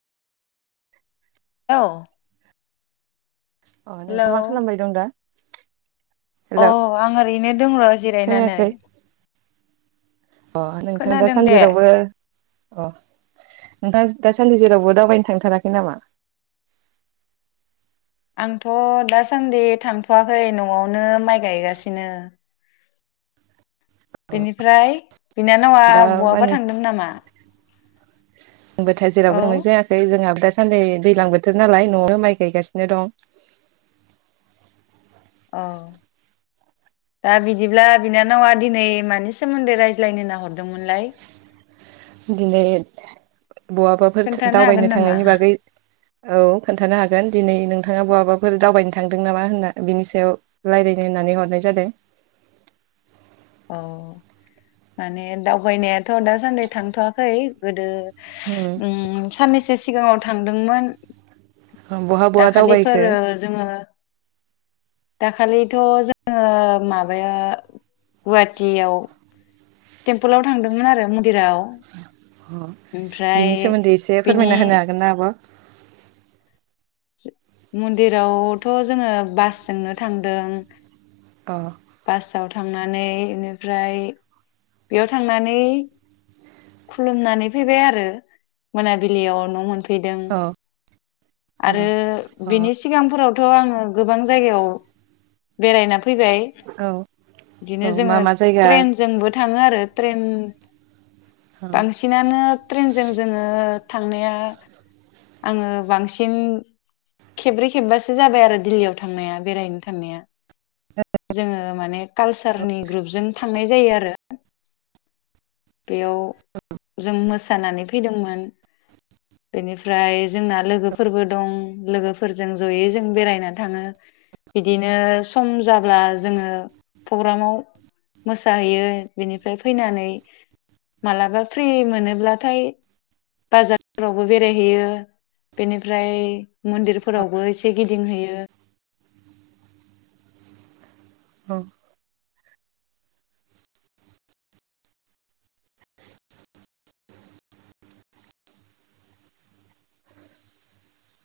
औ अ नोंथ' मा खालामबाय दं दा औ हेलौ आं ओरैनो दों जिरायनानै खोनायाखै अ नोंथां दा खोनादों सान दे जेरावबो अ नोंथाङा दासान्दि जेरावबो दावबायनो थांथाराखै नामा आंथ' दासान्दि थांथ'वाखै न'आवनो माइ गायगासिनो बेनिफ्राय बिनानावा दा बहाबा मानि थांदोंमोन नामा होनोमबाथाय औ जेरावबो थांनाय जायाखै जोंहाबो दासान्दि दैलां बोथोर नालाय न'आव माइ गायगासिनो दं औ दा बिदिब्ला बिनानावा दिनै मानि सोमोन्दै रायज्लायनो होनना हरदोंमोनलाय दिनै बहाबाफोर खोन्थानो हागोन दावबायनो नामा थांनायनि बागै औ खोन्थानो हागोन दिनै नोंथाङा बहाबाफोर दावबायनो थांदों नामा होनना बिनि सायाव रायज्लायनो होननानै हरनाय जादों अ माने दावबायनायाथ' दासान्दि थांथ'वाखै गोदो उम साननैसो सि सिगाङाव थांदोंमोन बहा बहा दाखालिफोर दावबायखो जोङो दाखालिथ' जोङो माबाया गुवाहाटियाव टेम्पोलाव थांदोंमोन आरो मन्दिराव ओमफ्राय बिनि सोमोन्दै एसे बिनि फोरमायना होनो हागोन ना आब' मन्दिरावथ' जोङो बासजोंनो थांदों अ आव थांनानै बेनिफ्राय बेयाव थांनानै खुलुमनानै फैबाय आरो मोनाबिलियाव न' मोन फैदों अ आरो बेनि सिगांफोराव थ' आङो गोबां जायगायाव बेरायना फैबाय अ औ औ बिदिनो मा जोङो मा जायगा ट्रेनजोंबो थाङो आरो ट्रेन औ बांसिनानो ट्रेन जों जोङो थांनाया आङो बांसिन खब्रै खेबासो जाबाय आरो दिल्लीयाव थांनाय बेरायनो थांनाय जोङो माने कालचारनि ग्रजों थांनाय जायो आरो बेयाव जों मोसानानै फैदोंमोन बेनिफ्राय जोंना लोगो फोरबो दं लोगोफोरजों ज'यै जों बेरायनानै थाङो बिदिनो सम जाब्ला जोङो प्रग्रामाव मोसाहैयो बिनिफ्राय फैनानै मालाबा फ्रि मोनोब्लाथाय बाजारफोरावबो बेरायहैयो बेनिफ्राय मन्दिरफोरावबो एसे गिदिंहैयो औ